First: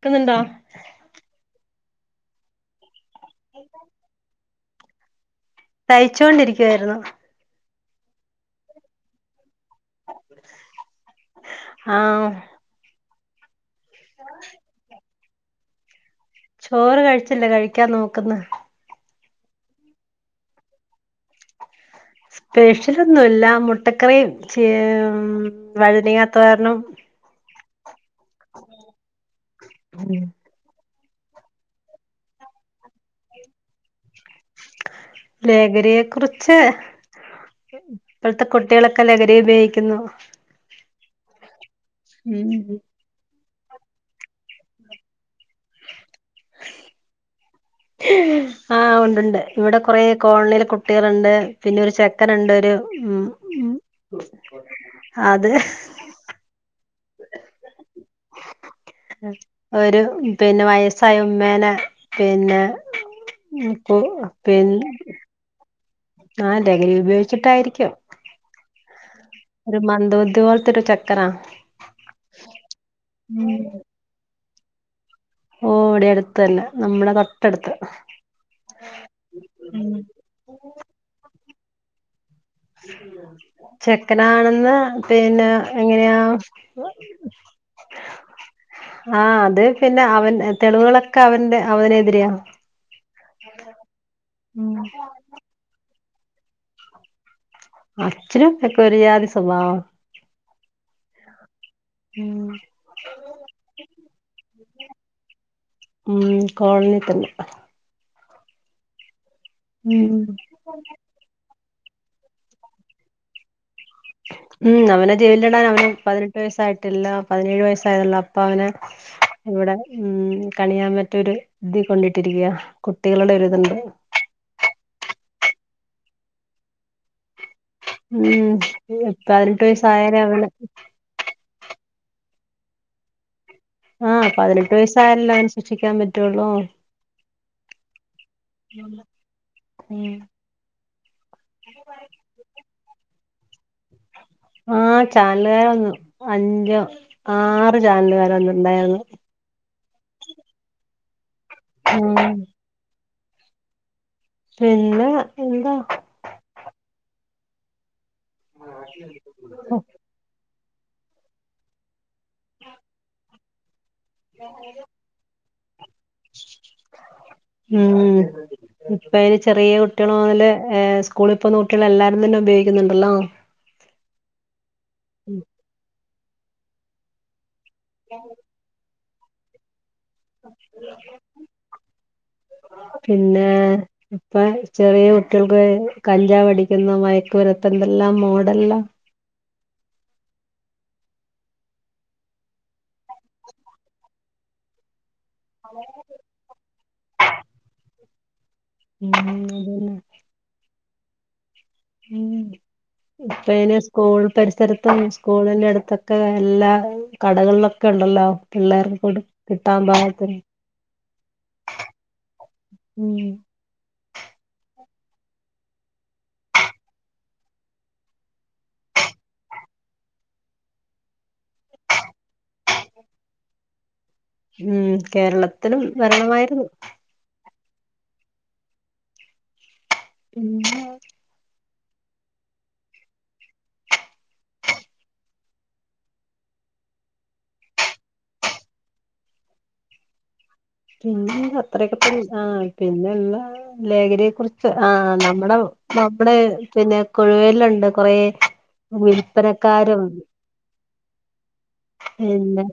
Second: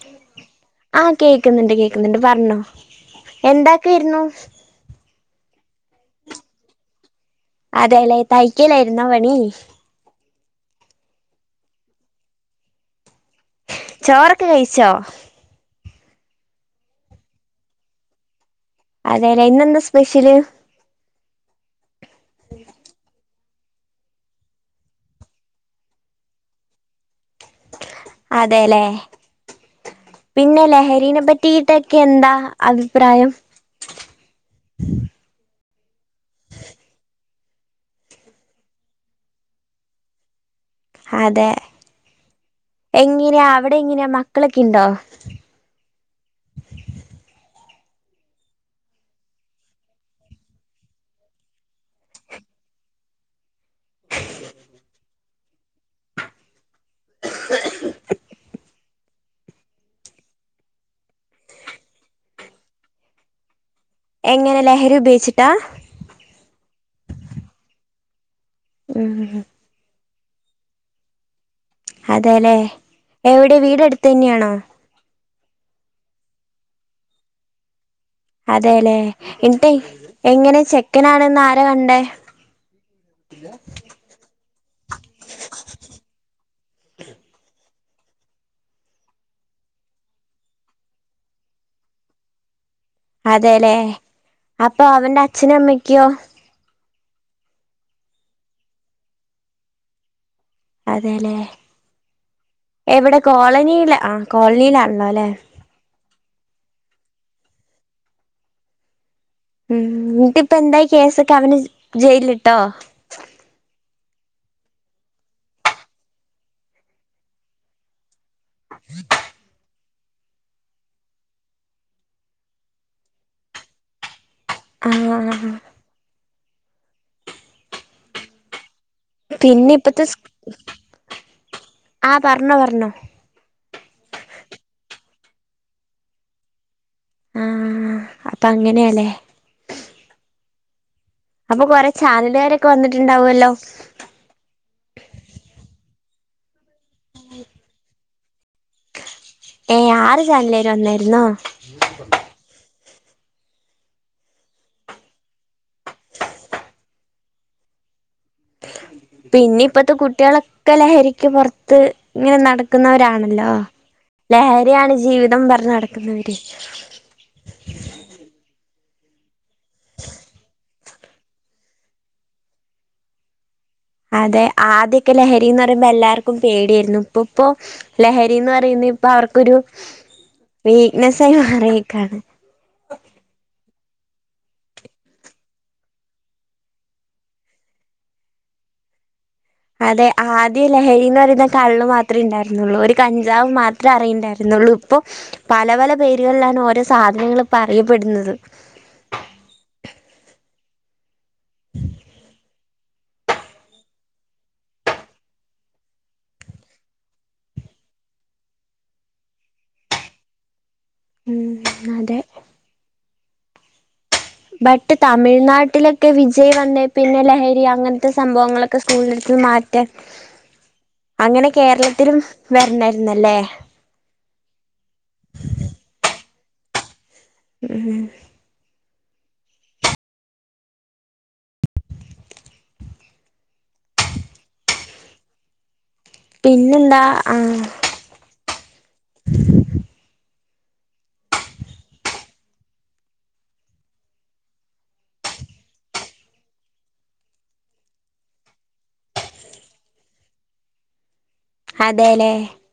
ക്കുന്നുണ്ടോ ആഹ് കേക്കുന്നുണ്ട് കേ ക്കുന്നുണ്ട് പറ്ഞ്ഞോ എന്താക്കായിരുന്നു തയ്ച്ചൊണ്ടിരിക്കുവായിരുന്നു അതെല്ലേ തയ്ക്കലായിരുന്നോ പണി ആഹ് ചോറൊക്കെ കഴിച്ചോ ചോറ് കഴിച്ചില്ല കഴിക്കാൻ നോക്കുന്ന് അതെല്ലേ ഇന്നെന്താ സ്പെഷ്യല് സ്പെഷ്യലൊന്നും ഇല്ല മുട്ടക്കറിയും ചേ വഴുതനങ്ങ തോരനും അതെല്ലേ പിന്നെ ലഹരി നെപറ്റീട്ട് ഒക്കെ എന്താ അഭിപ്രായം ലഹരിയെ കുറിച്ച് ഇപ്പോഴത്തെ കുട്ടികളൊക്കെ ലഹരി ഉപയോഗിക്കുന്നു അതെ ഉം എങ്ങനെയാ അവിടെ ഇങ്ങനെ മക്കളൊക്കെ ഇണ്ടോ ആഹ് ഉണ്ട്ണ്ട് ഇവിടെ കൊറേ കോളനിൽ കുട്ടികളുണ്ട് പിന്നെ ഒരു ചെക്കന ഉണ്ട് ഒരു ഉം അത് ഒരു പിന്നെ വയസായ ഉമ്മേന പിന്നെ പി എങ്ങനെ പിന്നെ ലഹരി ഉപയോഗിച്ചിട്ടാ ആ ലഹരി ഉപയോഗിച്ചിട്ടായിരിക്കും ഉം ഒരു മന്ദബുദ്ധി തുപോലത്തൊരു ചെക്കനാ അതെലെ എവിടെ വീടെടുത്തെന്നെയാണോ ഓ ഇവിടെ അടുത്തന്നെ നമ്മളെ തൊട്ടടുത്ത് അതലേ ന്നിട്ട് എങ്ങനെ ചെക്കനാണെന്ന് ആ രാ കണ്ടേ ചെക്കനാണെന്ന് പിന്നെ എങ്ങനെയാ ആ അത് പിന്നെ അവൻ തെളിവുകളൊക്കെ അവന്റെ അവനെതിരെ അതലെ അപ്പൊ അവന്റെ അച്ഛനും അമ്മക്ക് ക്കോ അച്ഛനും അമ്മയും ഒക്കെ ഒരു ജാതി സ്വഭാവ അതെല്ലേ എവ്ടെ കോളനീലാ ആ കോളനീലാ ഉള്ളൊല്ലേ മ് കോളനീതന്നെ ഉം എന്നിട്ട്പ്പ എന്തായ് കേസൊക്കെ അവന് ജയലില്ട്ടോ ഉം അവനെ ജയിലിടാൻ അവന് പതിനെട്ട് വയസ്സായിട്ടില്ല പതിനേഴ് വയസ്സായത്ള്ളു അ പ്പവനെ ഇവിടെ ഉം കണിയാമ്പ്റ്റോര് ദീ കൊണ്ടിട്ടിരിക്കയാ കുട്ടികള്ടെ ഒരിത്ണ്ട് ആ ആ മ് പതിനെട്ട് പിന്നെ ഇപ്പത്തെ വയസായാലേ അവന് ആ പറഞ്ഞോ പറഞ്ഞോ ആ പതിനെട്ട് വയസ്സായാലല്ലോ അവനെ ശിക്ഷിക്കാൻ പറ്റുള്ളൂ ആ അപ്പ അങ്ങനെയാല്ലേ മ് അപ്പൊ കൊറെ ചാനല്കാരൊക്കെ വന്നിട്ട്ണ്ടാവു ല്ലോ ആ ചാനലുകാര് വന്നു അഞ്ചോ ആറ് ചാനലുകാര് വന്നട്ട്ണ്ടായിര്ന്നു ഏ ആറ് ചനലേര് വന്നാര്ന്നോ [inaudible] ഉം പിന്നെ എന്താ പിന്നിപ്പത്തെ കുട്ട്യാളൊ ക്കെ ലഹരിക്ക് പൊറത്ത് ങ്ങനെ നടക്കുന്നവരാണല്ലോ ലഹരിയാണ് ജീവിതം പ ഞ്നട ഉം ഇപ്പയ്ന് ചെറിയ കുട്ട്യാള് മൊതല് ഏ സ്കൂളി പ്പോകുന്ന കുട്ട്യാള് എല്ലാരും തന്നെ ഉപയോഗിക്കുന്നുണ്ടല്ലോ അതെ ആദ്യക്കെ ലഹരിന്ന് പറയുമ്പോ എല്ലാർ ക്കും പേടിയായിരുന്നു ഇപ്പ് പ്പോ ലഹരിന്ന് പറയുന്നി പ്പാർക്കൊരു വീക്ക്നെസായി മാറീക്കാണ് പിന്നെ ഇപ്പൊ ചെറിയ കുട്ട്യൾക്ക് വരെ കഞ്ചാവടിക്കുന്ന മയക്കമര്ന്ന് പന്തെല്ലാം മോഡൽല്ലാ അതെ ആദ്യ ലഹരിന്ന് പറയുന്ന കള്ള് മാത്രേ ഇണ്ടായിരുന്നൊള്ളൂ ഒരു കഞ്ചാവ് മാത്രേ അറിയിണ്ടായിരുന്നുള്ളൂ ഇപ്പോ പല പല പേരുകളിലാണ് ഓരോ സാധനങ്ങൾ ഇപ്പ അറിയപ്പെടുന്നത് ത് ഉം അതന്നെ ഉം ഇപ്പയ്‌ന് സ്കൂൾ പരിസരത്തും സ്കൂളിന്റെ അടുത്തൊക്കെ എല്ലാ കടകളിലൊക്കെണ്ടല്ലോ പിള്ളേർക്ക് കൊട് കിട്ടാൻ പാകത്തിന് ഉം അതെ ഉം ബട്ട് തമിഴ്നാട്ടിലൊക്കെ വിജയ് വന്നേ പിന്നെ ലഹരി അങ്ങൻത്തെ സംഭവങ്ങളൊക്കെ സ്കൂളന്റെട്ത്ത്ന്ന് മാറ്റ അങ്ങനെ കേരളത്തിലും വരണായിരു ന്നല്ലേ ഉം കേരളത്തിലും വരണമായിരുന്നു ഉം പിന്നെ പിന്നെന്താ ആ പിന്നെ അത്രൊക്കെ തന്നെ ആ പിന്നെള്ള ലേഹരിയെ കുറിച്ച് ആ നമ്മടെ നമ്മുടെ പിന്നെ കുഴുവയല്ണ്ട് കുറെ വിൽപ്പനക്കാരും അതെല്ലെ പിന്നെ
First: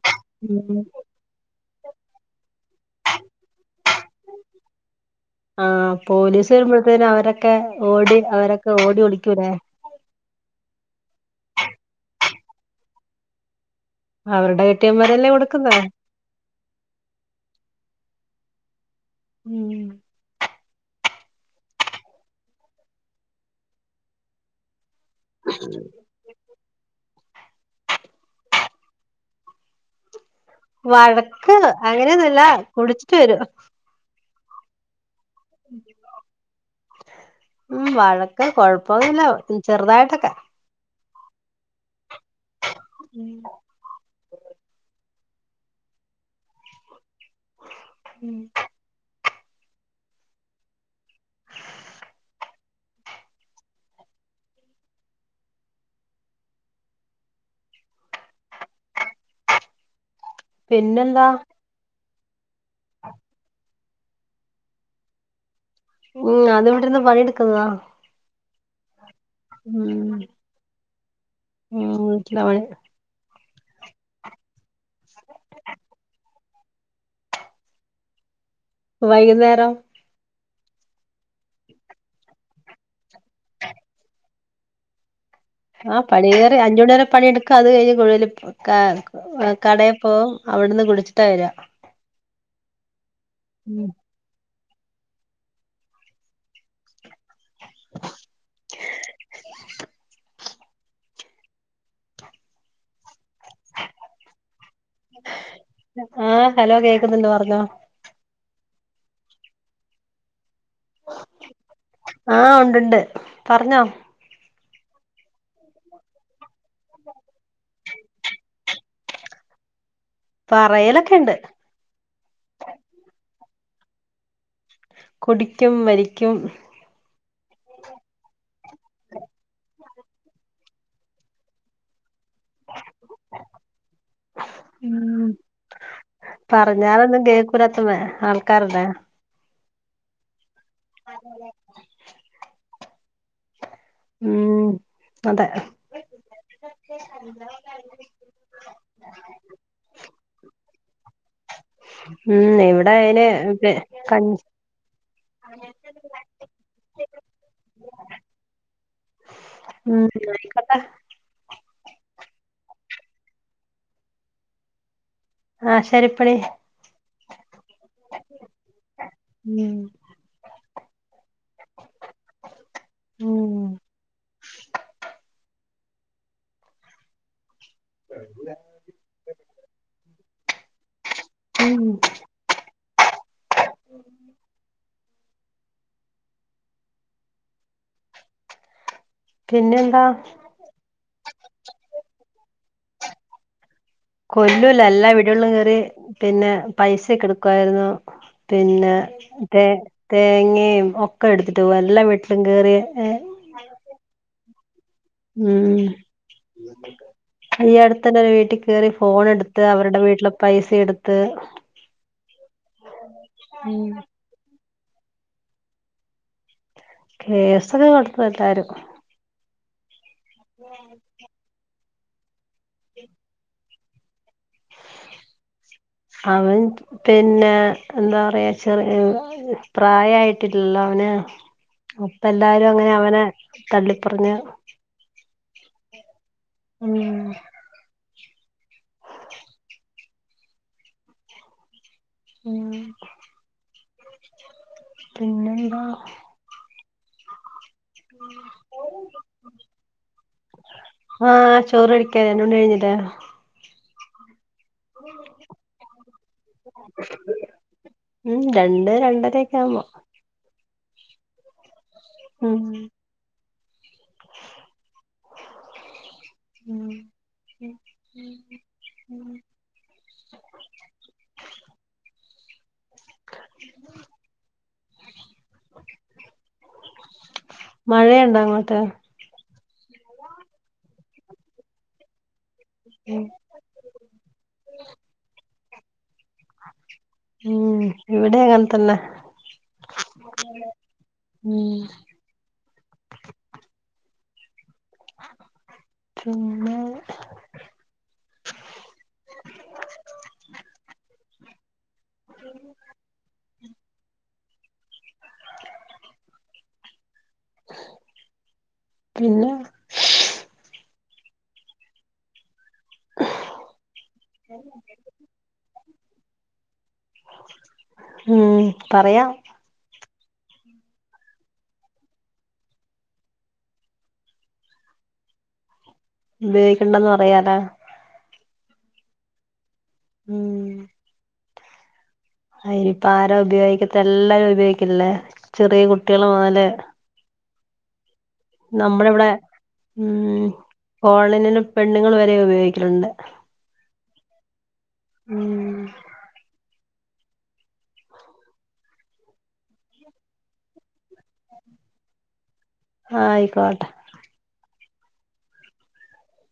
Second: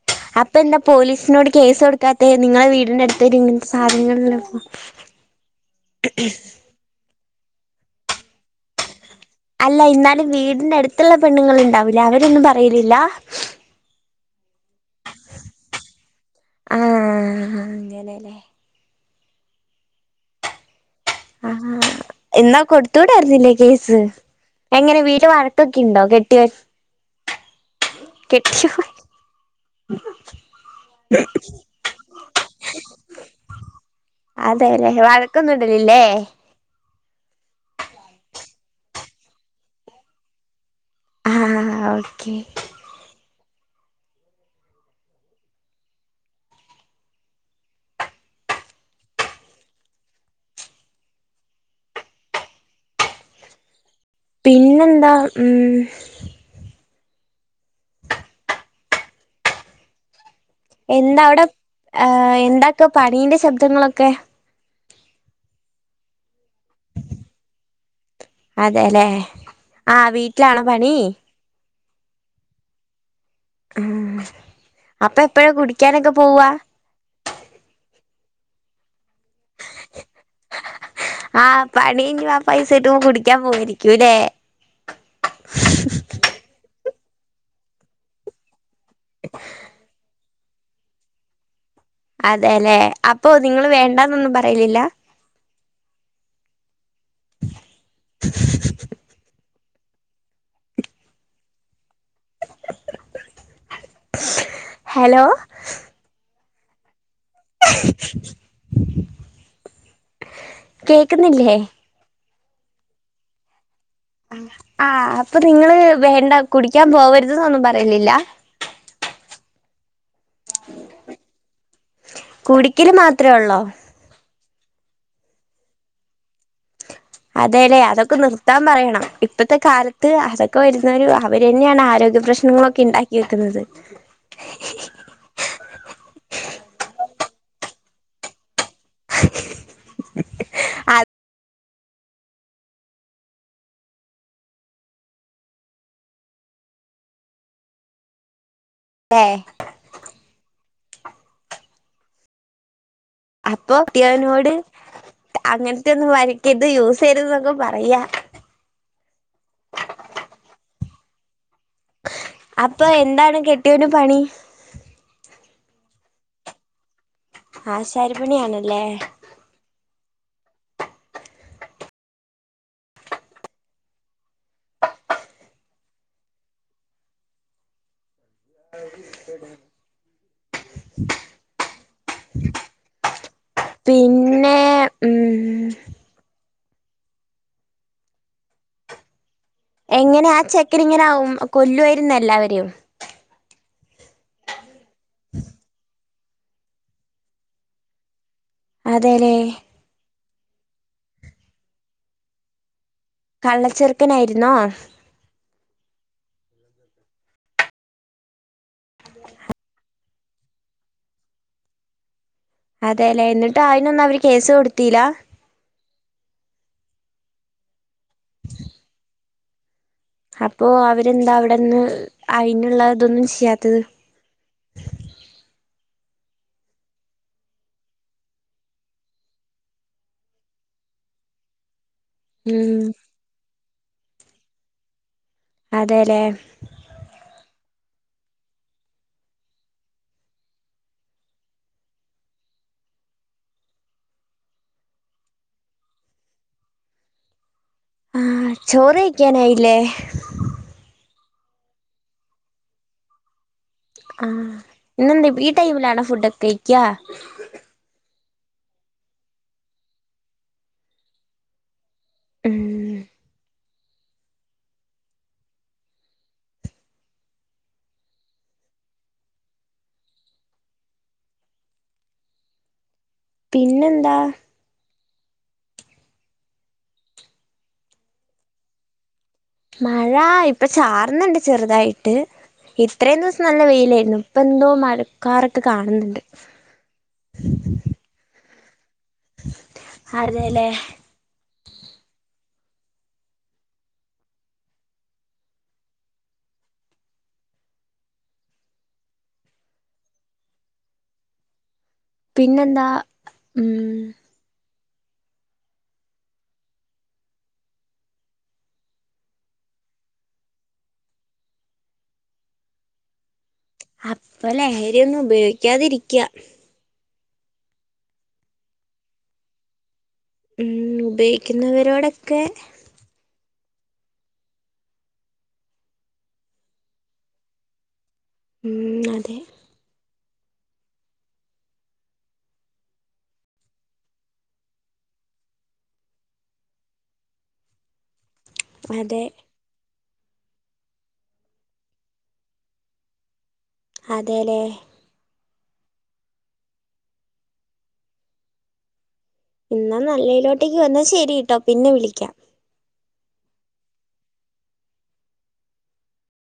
അപ്പൊ ന്താ ഉം പോലീസിനോട് കേസ് കൊടുക്കാത്തെ നിങ്ങളെ വീ ട്ടിൻ്റെ അടുത്തര് ഇങ്ങനത്തെ സാധനങ്ങളിലൊക്കെ ആ പോലീസ് വരുമ്പഴത്തേര് അവരൊ ക്കെ ഓടി അവരൊക്കെ ഓടി ഒളി അല്ല ഇന്നാലും വീടിന്റെ അട്ത്ത്ള്ള പെണ്ണ്ങ്ങളുണ്ടാവൂല്ല അവരൊന്നും പ റയലില്ല അവരുടെ കെട്ട്യോൻമാരല്ലേ കൊടുക്കുന്നെ ആഅങ്ങനെല്ലേ ഉം ആ എന്നാ കൊടുത്തൂടായിരുന്നില്ലേ കേസ് എങ്ങനെ വീട്ടില് വഴക്കൊക്കെ ണ്ടോ കെട്ട്യോ കെട്ടിയോൻ വഴക്ക് അങ്ങനെയൊന്നുമല്ല കുടിച്ചിട്ട് വരു അതെ അല്ലേ വ വഴക്കുന്നിടലിലെ ഉം വഴക്ക കൊഴപ്പൊന്നില്ല ചെറുതായിട്ടൊക്കെ ആ ഓക്കെ ഉം ഉം പിന്നെന്താ ഉം പിന്നെന്താ ഏ എന്താക്ക പണീന്റെ ശബ്ദങ്ങളൊക്കെ ഉം അത് ഇവിടെനിന്ന് പണിെടുക്കുന്നതാ അതെല്ലേ ആ വീട്ടിലാണോ പണി ഉം വീട്ടിലാണ് പണി ഉമ് അപ്പ എപ്പഴാ കുടിക്കാനെക്കെ പോവ്വാ വൈകുന്നേരം ആ പണീഞ്ഞ് ആ പൈസ കിട്ടുമ്പോ കുടിക്കാൻ പോവരിക്കൂല്ലേ പണിയെടുക്കുക അത് കഴിഞ്ഞ് കുഴി ക കടേ പോവും അവിടുന്ന് കുടിച്ചിട്ടാ വര്ക അതെല്ലേ അപ്പൊ നിങ്ങള് വേണ്ടാന്നൊന്നും പ യ്യിലില്ലാ [inaudible] ഹലോ ആ ഹലോ കേ ന്ന്ണ്ട് പറഞ്ഞോ കേക്ക്ന്നില്ലേ ആ ഉണ്ടുണ്ട് പറഞ്ഞോ ആ അപ്പ നിങ്ങള് വേണ്ട കുടിക്കാൻ പോവര്ത് ന്നൊന്നും പറയിലില്ലാ പറയലൊക്കെണ്ട് കുടിക്കല് മാത്രേ ഒള്ളോ കുടിക്കും വലിക്കും അതേല്ലെ അതൊക്കെ നിർത്താൻ പറയണം ഇപ്പത്തെ കാലത്ത് അതൊക്കെ വരുന്നോര് അവര് തന്നെയാണ് ആരോഗ്യപ്രശ് നിങ്ങളെക്കെ ഉണ്ടാക്കി വെക്കുന്നത് ഉം കേക്കുല്ലാത്ത ആൾക്കാരെ [unintelligible] കേൾക്കാറുണ്ട [unintelligible] [unintelligible] ഉമ് അതെ അതെ ഉമ് എവി ടയിന് പെ കഞ്ഞി അങ്ങനെത്തെ ഒന്നും വലിക്കര്ത് യൂ സെയ്യെര്തെന്നെക്കെ പറയാ ഉമ് എന്നായിക്കോട്ടെ അപ്പ എന്താണ് കെട്യോന് പണി ആശാരി പ്പണി. ആശാരിപ്പണി ആണല്ലേ. ഉം ഉം [unintelligible] ഉം പിന്നേ ഉം പിന്നെന്താ എങ്ങനാ ആ ചെക്കനിങ്ങനാവും കൊല്ലുവായിര്ന്നെല്ലാവരെയും കൊല്ലു എല്ലാ വീടല്ളും കേറി പിന്നെ പൈസക്കെടുക്കുവായിരുന്നു പിന്നെ അതേലേ തേ തേങ്ങയും ഒക്കെ എട്ത്തിട്ട് പോവും എല്ല വീട്ടിലും കേറി ഏ കള്ളച്ചെറുക്കനായിരി ണോ ഉം ഈ അടുത്തിടെ ഒരു വീട്ടി കേറി ഫോൺ എട്ത്ത് അവര്ടെ വീട്ട വീട്ട്ലെ പൈസ എട്ത്ത് അതെ ലേ എന്നിട്ട് അയ്നൊന്ന് അവര് കേസ് കൊടുത് ത്തിലാ കേസറി കൊടുത്തു വിട്ടാര്ന്ന്- അപ്പോ അവരെന്താ അവിടെന്ന്- അയ്നുള്ളതൊന്നും ചെയ്യാത്തത്- അവൻ പിന്നെ എന്താ പറയാ ചെറിയ പ്രായായിട്ടില്ലല്ലോ അവന്- അപ്പ എല്ലാരും ഉം അങ്ങനെ അവനെ- തള്ളിപ്പറഞ്ഞ്- അതെ ല്ലേ? ഉം ഉം പിന്നെന്താ? ആ ചോറ് കയിക്കാനായില്ലേ? ആഹ് ചോറയ്ക്കാനാ രണ്ട് മണി കഴിഞ്ഞ്ട്ടാ- ആഹ് - ഇന്നെന്താ ഈ ടൈമിലാണോ ഫുഡൊക്കെ കഴിക്കാ- ഉം രണ്ട് രണ്ടരക്കെ ആവ്മ്പോ- ഉം മ് [inaudible] പിന്നെന്താ മഴയൊണ്ടോ അങ്ങോട്ട്? മഴ ഇപ്പൊ ചാർന്ന്ണ്ട് ചെർതായിട്ട്- ഇത്രയും ദീസം നല്ല വെയിലായിരുന്നു. ഇപ്പ എന്തോ മഴക്കാറക്ക്- ത്ത് കാണ്ന്ന്ണ്ട് ഉം ഇവിടെ ക തന്നെ അതെ ല്ലേ ഉം പിന്നെ പിന്നെന്താ ഉം പിന്നെ അപ്പളേ അരി ഒന്നും ഉപയോഗിക്കാതിരിക്കാ ഉം പറയാം ഉം ഉപയോഗിക്കുന്നവരോടൊക്കെ ഉപയോഗിക്കണ്ടന്ന് പറയാലാ ഉം അതെ ഉം അയിനിപ്പ ആരാ ഉപയോഗിക്കത്ത എല്ലാരും ഉപയോഗിക്കില്ലേ ചെറിയ കുട്ടികള് മൊതല് അതെ നമ്മളിവിടെ ഉം കോളിനന് പെണ്ണുങ്ങള് വരെ ഉപയോഗിക്കലുണ്ട് അതേലേ ഉം എന്നാ നല്ലേലോട്ടേക്ക് ന്നാ ശരി കേട്ടോ പിന്നെ വിളിക്കാം ആയിക്കോട്ടെ